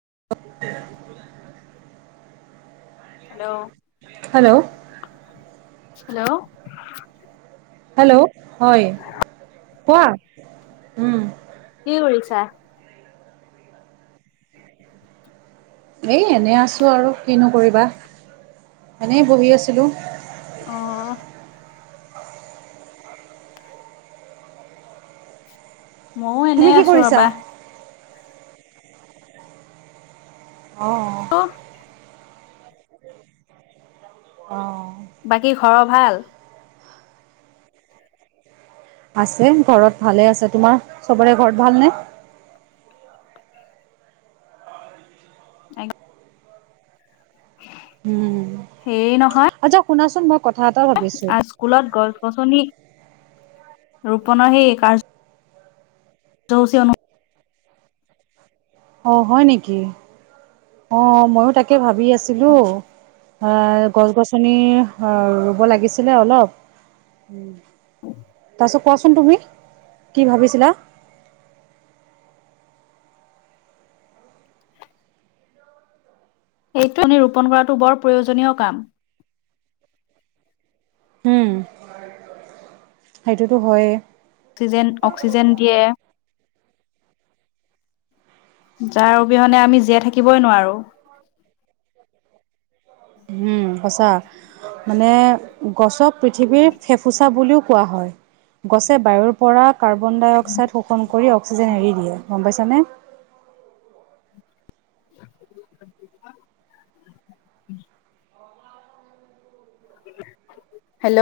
[unintelligible] Hello hello hello hello, হয় কোৱা উম কি কৰিছা? এই এনেই আছোঁ আৰু কিনো কৰিবা এনেই বহি আছিলোঁ। অ ময়ো তুমি এনেই কি আছোঁ কৰিছা? ৰবা। অ' অ' বাকী ঘৰৰ ভাল? আছে ঘৰত ভালে আছে তোমাৰ চবৰে ঘৰত ভালনে? [unintelligible] উম হেৰি নহয় আচ্ছা শুনাচোন মই কথা এটা ভাবিছোঁ স্কুলত গছ-গছনি ৰোপনৰ সেই কাৰ্য্য [unintelligible] অ', হয় নেকি, অ, মইয়ো তাকে ভাবি আছিলোঁ। আহ গছ-গছনি, ৰুব লাগিছিলে অলপ, উম, তাৰপিছত কোৱাচোন তুমি কি ভাবিছিলা? [inaudible] সেইটো ৰোপন কৰাটো বৰ প্ৰয়োজনীয় কাম। উম সেইটোতো হয়ে। অক্সিজেন অক্সিজেন দিয়ে যাৰ অবিহনে আমি জীয়াই থাকিবই নোৱাৰো। উম, সঁচা মানে গছক পৃথিৱীৰ ফেফুচা বুলিও কোৱা হয়, গছে বায়ুৰ পৰা কাৰ্বন-ডাই-অক্সাইড শোষণ কৰি অক্সিজেন এৰি দিয়ে, গম পাইছানে? [inaudible] হেল্ল'।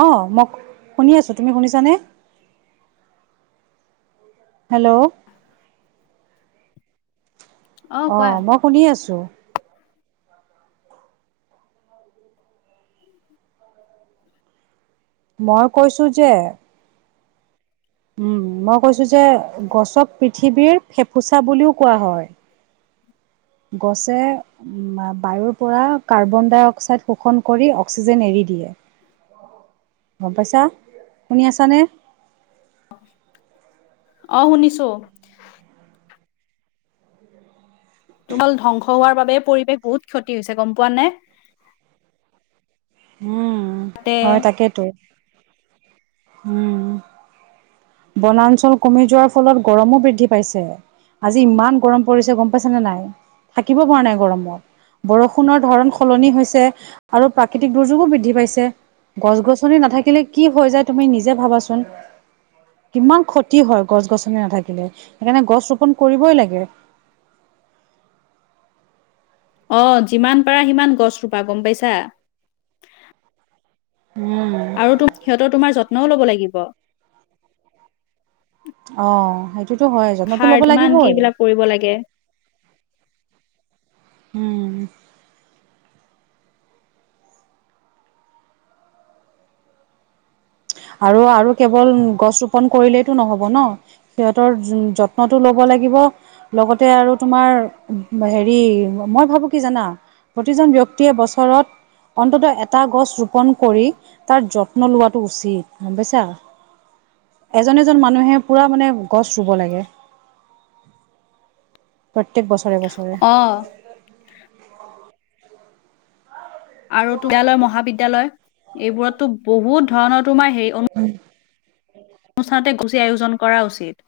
অ, মই শুনি আছো, তুমি শুনিছানে? হেল্ল'। অ, মই শুনি আছো। মই কৈছো যে উম, মই কৈছো যে গছক পৃথিৱীৰ ফেফুচা বুলিও কোৱা হয়। গছে উ বায়ুৰ পৰা কাৰ্বন-ডাই-অক্সাইড শোষণ কৰি অক্সিজেন এৰি দিয়ে। [inaudible] গম পাইছা, শুনি আছানে? আহ শুনিছো। তোমাল ধ্বংস হোৱাৰ বাবে পৰিৱেশ বহুত ক্ষতি হৈছে, গম পোৱা নে? উম, তাতে হয় তাকেইতো, উম। বনাঞ্চল কমি যোৱাৰ ফলত গৰমো বৃদ্ধি পাইছে। আজি ইমান গৰম পৰিছে গম পাইছে নে নাই, থাকিব পৰা নাই গৰমত। বৰষুণৰ ধৰণ সলনি হৈছে আৰু প্ৰাকৃতিক দুৰ্যোগো বৃদ্ধি পাইছে। গছ-গছনি নাথাকিলে কি হৈ যায় তুমি নিজে ভাবাচোন। কিমান ক্ষতি হয় গছ-গছনি নাথাকিলে, সেইকাৰণে গছ ৰোপন কৰিবই লাগে। [inaudible] অ, যিমান পাৰা সিমান গছ ৰুপা, গম পাইছা? উম, আৰু তু সিহঁতৰ তোমাৰ যত্নও ল'ব লাগিব। অ, সেইটোতো হয় যত্নতো সাৰ লব কিমান কি লাগিবই। এইবিলাক কৰিব লাগে। উম। আৰু, আৰু কেৱল গছ ৰোপন কৰিলেইতো নহব ন, সিহঁতৰ যত্নটো ল'ব লা লাগিব, লগতে আৰু তোমাৰ হেৰি মই ভাবো কি জানা? প্ৰতিজন ব্যক্তিয়ে বছৰত অন্তত এটা গছ ৰোপন কৰি তাৰ যত্ন লোৱাটো উচিত। গম পাইছা, এজন-এজন মানুহে পুৰা মানে গছ ৰুব লাগে। [inaudible] প্ৰত্যেক বছৰে-বছৰে। অ আৰু বিদ্যালয়, মহাবিদ্যালয় এইবোৰততো বহুত ধৰণৰ তোমাৰ হেৰি অনুষ্ঠানতে গুচি আয়োজন কৰা উচিত,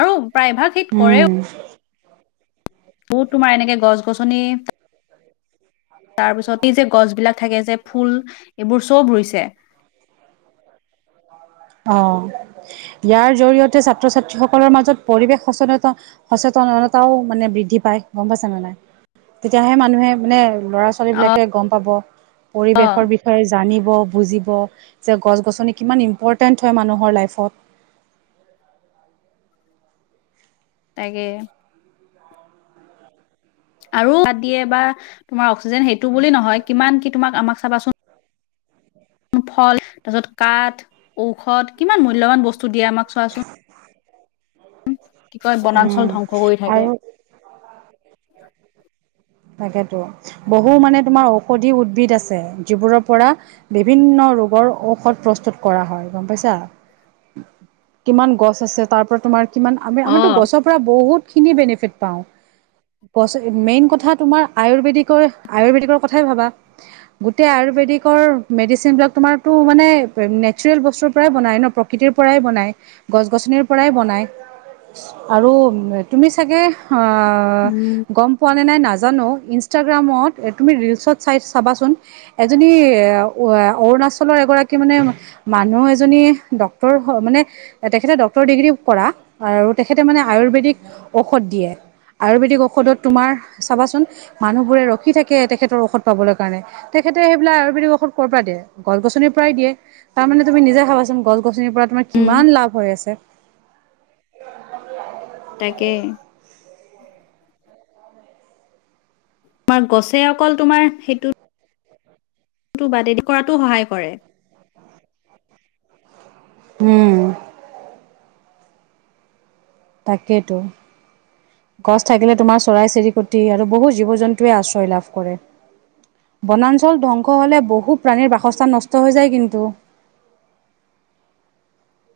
আৰু প্ৰায়ভাগ সি উম কৰেও বহুত তোমাৰ এনেকে গছ-গছনি বিলাক থাকে যে ফুল এইবোৰ চব ৰুইছে [inaudible] [inaudible] অ', ইয়াৰ জৰিয়তে ছাত্ৰ-ছাত্ৰীসকলৰ মাজত পৰিৱেশ সচেনত-সচেতন তাও মানে বৃদ্ধি পায়, গম পাইছা নে নাই? তেতিয়াহে মানুহে মানে ল'ৰা-ছোৱালী অ বিলাকে গম পাব, অ পৰিবেশৰ বিষয়ে জানি ব, বুজিব, যে গছ-গছনি কিমান ইমপ'ৰ্টেন্ট হয় মানুহৰ লাইফত। [inaudible] তাগে। আৰু দিয়ে বা তোমাৰ অক্সিজেন সেইটো বুলি নহয়, কিমান কি তোমাক আমাক চাবাচোন ফল, তাৰপিছত কাঠ, ঔষধ, কিমান মূল্যবান বস্তু দিয়ে আমাক চোৱাচোন। কি কয় বনাঞ্চল উম ধ্বংস কৰি থাকে। আৰু তাকেতো। বহু মানে তোমাৰ ঔষধি উদ্ভিদ আছে, যিবোৰৰ পৰা বিভিন্ন ৰোগৰ ঔষধ প্ৰস্তুত কৰা হয়। গম পাইছা? কিমান গছ আছে। তাৰ পৰা তোমাৰ কিমান আমি, অ আমিতো গছৰ পৰা বহুতখিনি বেনিফিট পাওঁ। গছে, মেইন কথা তোমাৰ আয়ুৰ্বেদিকৰ, আয়ুৰ্বেদিকৰ কথাই ভাবা। গোটেই আয়ুৰ্বেদিকৰ মেডিচিন বিলাক তোমাৰতো মানে নেচাৰেল বস্তুৰ পৰাই বনায় ন? প্ৰকৃতিৰ পৰাই বনায়। গছ গছনিৰ পৰাই বনায়। আৰু তুমি চাগে অ', উম গম পোৱা নে নাই নাজ নাজানো। ইনষ্টাগ্ৰামত তুমি ৰিলচ্ ত চাই চাবাচোন। এজনি অৰুণাচলৰ এগৰাকী মানে মানুহ এজনী ডক্তৰ, মানে তেখেতে ডক্তৰ ডিগ্ৰী কৰা। আৰু তেখেতে মানে আয়ুৰ্বেদিক ঔষধ দিয়ে। আয়ুৰ্বেদিক ঔষধত তোমাৰ চাবাচোন মানুহবোৰে ৰখি থাকে তেখেতৰ ঔষধ পাবৰ কাৰণে। তেখেতে সেইবিলাক আয়ুৰ্বেদিক ঔষধ ক'ৰ পৰা দিয়ে? গছ গছনিৰ পৰাই দিয়ে। তাৰ মানে তুমি নিজে ভাবাচোন গছ গছনিৰ পৰা তোমাৰ উম কিমান লাভ হৈ আছে। তাকে। তোমাৰ গছে অকল তোমাৰ সেইটো টো বাদেই। কৰাটো সহায় কৰে। উম, তাকেতো। গছ থাকিলে তোমাৰ চৰাই চিৰিকটি আৰু বহু জীৱ জন্তুৱে আশ্ৰয় লাভ কৰে। বনাঞ্চল ধ্বংস হ'লে বহু প্ৰাণীৰ বাসস্থান নষ্ট হৈ যায় কিন্তু। [inaudible]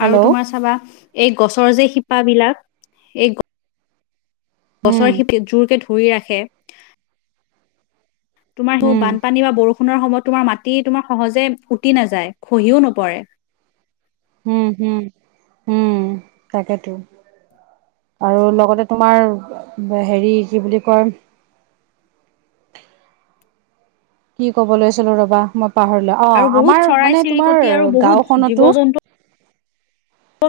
হেল্ল' আৰু তোমাৰ চাবা এই গছৰ যে শিপাবলাক, এই উম গছৰশিপাত জোৰকে ধৰি ৰাখে। তোমাৰ সেই উম বানপানী বা বৰষুণ কোনোবা সময়ত তোমাৰ মাটি তোমাৰ সহজে ফুটি নাযায়। খহিও নপৰে। উম, হম, উম, তাকেইেটো। আৰু লগতে তোমাৰ হেৰি কি বুলি কয়? কি ক'ব লৈছিলো ৰবা মই পাহৰিলো। অ' আৰু বহুত আমাৰ চৰাই মানে চিৰিকটি তোমাৰ আৰু বহুত জীৱ গাঁওখনতো জন্তু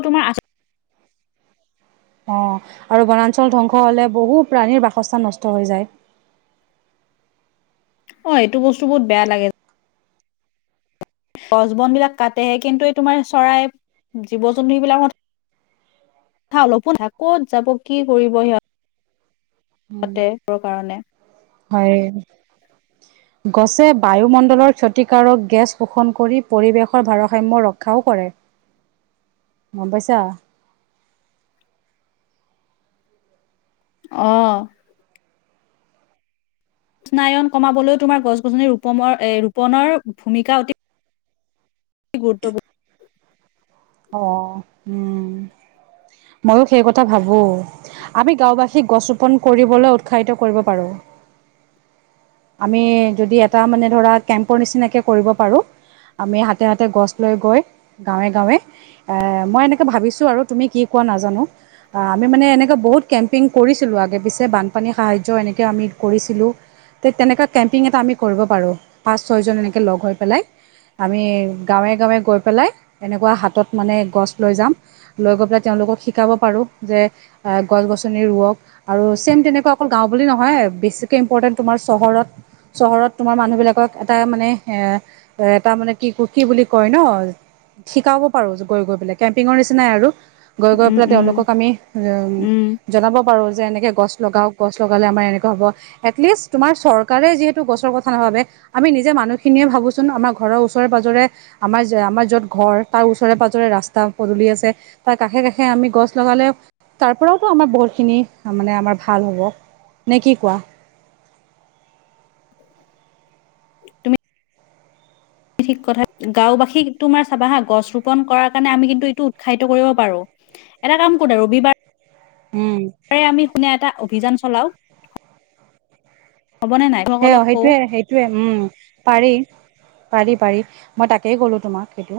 তোমাৰ আ অ' আৰু বনাঞ্চল ধ্বংস হলে বহু প্ৰাণীৰ বাসস্থান নষ্ট হৈ যায়। অ' এইটো বস্তু বহুত বেয়া লাগে। গছ বন বিলাক কাটে। কিন্তু এই তোমাৰ চৰাই, জীৱ জন্তু বিলাকত কথা অলপো, কত যাব? কি কৰিব সিহঁত? পাতে কাৰণে হয়। গছে বায়ুমণ্ডলৰ ক্ষতিকাৰক গেছ শোষণ কৰি পৰিৱেশৰ ভাৰসাম্য ৰক্ষা অ' কৰে। [unintelligible] গম পাইছা। অহ, স্নায়ন কমাবলৈ তোমাৰ গছ গছনি ৰোপ মৰ ৰোপনৰ ভূমিকা অতি। গুৰুত্বপূৰ্ণ অ' উম, ময়ো সেই কথা ভাবো। আমি গাঁওবাসীক গছ ৰোপন কৰিবলৈ উৎসাহিত কৰিব পাৰোঁ। আমি যদি এটা মানে ধৰা কেম্পৰ নিচিনাকে কৰিব পাৰো আমি হাতে হাত। তাতে গছ লৈ গৈ গাঁৱে গাঁৱে এ মই এনেকৈ ভাবিছোঁ আৰু তুমি কি কোৱা নাজানো। আ আমি মানে এনেকা বহুত কেম্পিং কৰিছিলোঁ আগে পিছে বানপানী সাহায্য এনে কে আমি কৰিছিলোঁ। ঠিক তেনেকুৱা কেম্পিং এটা আমি কৰিব পাৰোঁ পাঁচ ছয়জন এনেকৈ লগ হৈ পেলাই আমি। গাঁৱে-গাঁৱে গৈ পেলাই এনেকুৱা হাতত মানে গছ লৈ যাম লৈ গৈ পেলাই তেওঁলোকক শিকাব পাৰোঁ। যে এ গছ গছনি ৰুৱক আৰু ছেম তেনেকুৱা অকল গাঁও বুলি নহয় আৰু বেছিকে ইম্পৰটেন্ট তোমা হয় চহৰত তোমাৰ মানুহ বিলাকক এটা মানে এ তাৰ মানে কি কো কি বুলি কয় ন শিকাব পাৰো গৈ গৈ পেলাই কেম্পিঙৰ নিচিনাই আৰু। গৈ গৈ উম পেলাই উম তেওঁলোকক আমি উ উম জনাব পাৰো যে এনেকে গছ লগাওঁক গছ লগালে মানে এনেকুৱা হ'ব এটলিষ্ট চৰকাৰে যিহেতু গছৰ কথা নাভাবে আমি নিজে মানুহখিনিয়ে ভাবো চোন ঘৰৰ ওচৰে পাজৰে। আমাৰ আমাৰ য'ত ঘৰ তাৰ ওচৰে পাজৰে ৰাস্তা পদুলি আছে তাৰ কাষে কাষে আমি গছ লগাওঁ। তাৰ পৰাওতো আমাৰ বহুতখিনি মানে আমাৰ ভাল হ'ব, নে কি কোৱা? তুমি ঠিক কথা গাঁওবাসীক তোমাৰ চাবা হা গছ ৰোপন কৰাৰ কাৰণে আমি কিন্তু এইটো উৎসাহিত কৰিব পাৰো। এটা কাম কৰো দে ৰবিবাৰ উম তাৰে আমি শুনা এটা অভিযান চলাও। হ'বনে নাই সে সকলক কওঁ সেইটোৱে সেইটোৱে উম পাৰি। পাৰি পাৰি মই তাকেই কলোঁ তোমাক সেইটো।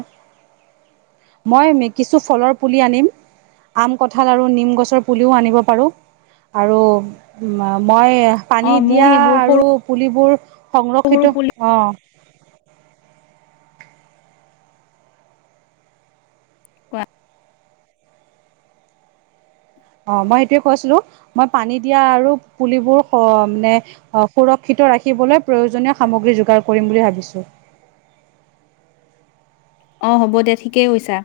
মই মে কিছু ফলৰ পুলি আনিম আম, কঁঠাল, আৰু নিম গছৰ পুলিও আনিব পাৰোঁ আৰু মই পানী অ মই দিয়া সেইবোৰ সৰু আৰু পুলিবোৰ সৰু সংৰক্ষিত পুলি অ' কোৱা। অ' মই সেইটোৱে কৈ আছিলোঁ মই পানী দিয়া আৰু পুলিবোৰ স মানে সুৰক্ষিত ৰাখিবলৈ প্ৰয়োজনীয় সামগ্ৰী যোগাৰ কৰিম বুলি ভাবিছোঁ। [inaudible] অ' হ'ব দে ঠিকেই কৈছা।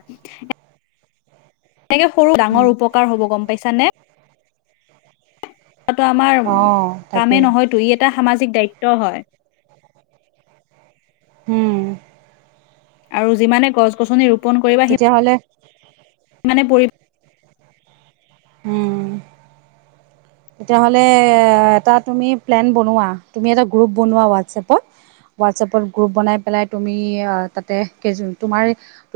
তাকে সৰু ডাঙৰ উপকাৰ হ'ব গম পাইছানে। টো আমাৰ অঁ কামেই তাকে নহয়তো ই এটা সামাজিক দায়িত্ব হয়। হম। আৰু যিমানেই গছ গছনি ৰূপ তেতিয়াাহ'লে মানে পৰি উম। তেতিয়াহ'লে এটা তুমি প্লেন বনোৱা, তুমি এটা গ্ৰুপ বনোৱা হোৱাটছএপত। হোৱাটছএপত গ্ৰুপ বনাই পেলাই তুমি আ তাতে কেই তোমাৰ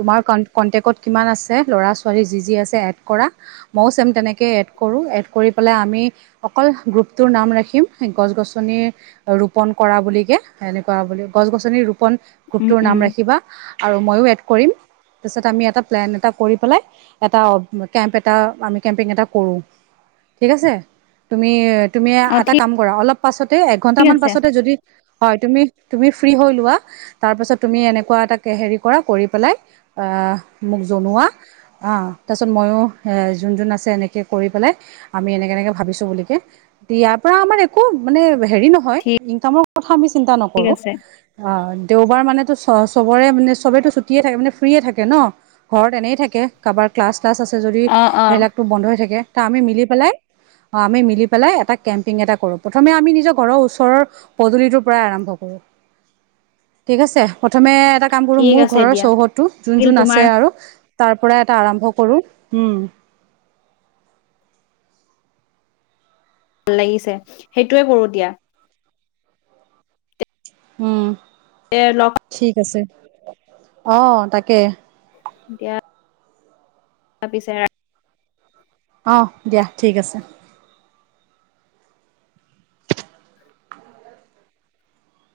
তোমাৰ কনটেক্টত কিমান আছে ল'ৰা-ছোৱালী যি যি আছে এড কৰা, মইও চেম তেনে কে এড কৰোঁ এড কৰি পেলাই আমি অকল গ্ৰুপটোৰ নাম ৰাখিম গছ-গছনি ৰোপন কৰা বুলিকে এনেকুৱা গছ-গছনি ৰোপন উম গ্ৰুপটোৰ উম নাম ৰাখিবা আৰু মইও এড কৰিম। তাৰপিছত আমি এটা প্লেন এটা কৰি পেলাই এটা কেম্প এটা আমি কেম্পিং এটা কৰোঁ। ঠিক আছে তুমি তুমি অ ঠিক এটা কাম কৰা অলপ পাছতে এক ঠিক ঘন্টামান আছে পাছতে যদি হয় তুমি তুমি ফ্ৰ্ৰী হৈ লোৱা তাৰ পাছত তুমি এনেকুৱা এটা হেৰি কৰা কৰি পেলাই আ মোক জনোৱা অ তাৰপিছত মইও যোন যোন আছে এনেকে কৰি পেলাই আমি এনেক এনেকে ভাবিছোঁ বুলিকে, ইয়াৰ পৰা আমাৰ একো মানে হেৰি নহয় ঠিক ইনকামৰ কথা আমি চিন্তা নকৰোঁ। আছে আ দেওবাৰ মানেটো চ বৰে মানে চবেইতো ছুটিয়ে থাকে মানে ফ্ৰিয়ে থাকে ন ঘৰত এনেই থাকে কাৰোবাৰ ক্লাছ ক্লাছ আছে যদি অ অ সেইবিলাকটো বন্ধৱে থাকে, তা আমি মিলি পেলাই আমি মিলি পেলাই এটা কেম্পিং এটা কৰোঁ। প্ৰথমে আমি নিজৰ ঘৰৰ ওচৰৰ পদূলিটোৰ পৰাই আৰম্ভ কৰোঁ। [inaudible] ঠিক আছে প্ৰথমে এটা কাম কৰোঁ ঠিক মোৰ আছে ঘৰৰ দিয়া চৌহদটো যোন লাগিল যোন তোমাৰ আছে আৰু তাৰ পৰা এটা আৰম্ভ কৰোঁ উম। ভাল লাগিছে সেইটোৱে কৰোঁ দিয়া। উম এ লগ ঠিক আছে অ' তাকে। দিয়া। তাৰ পিছে অ' দিয়া ঠিক আছে।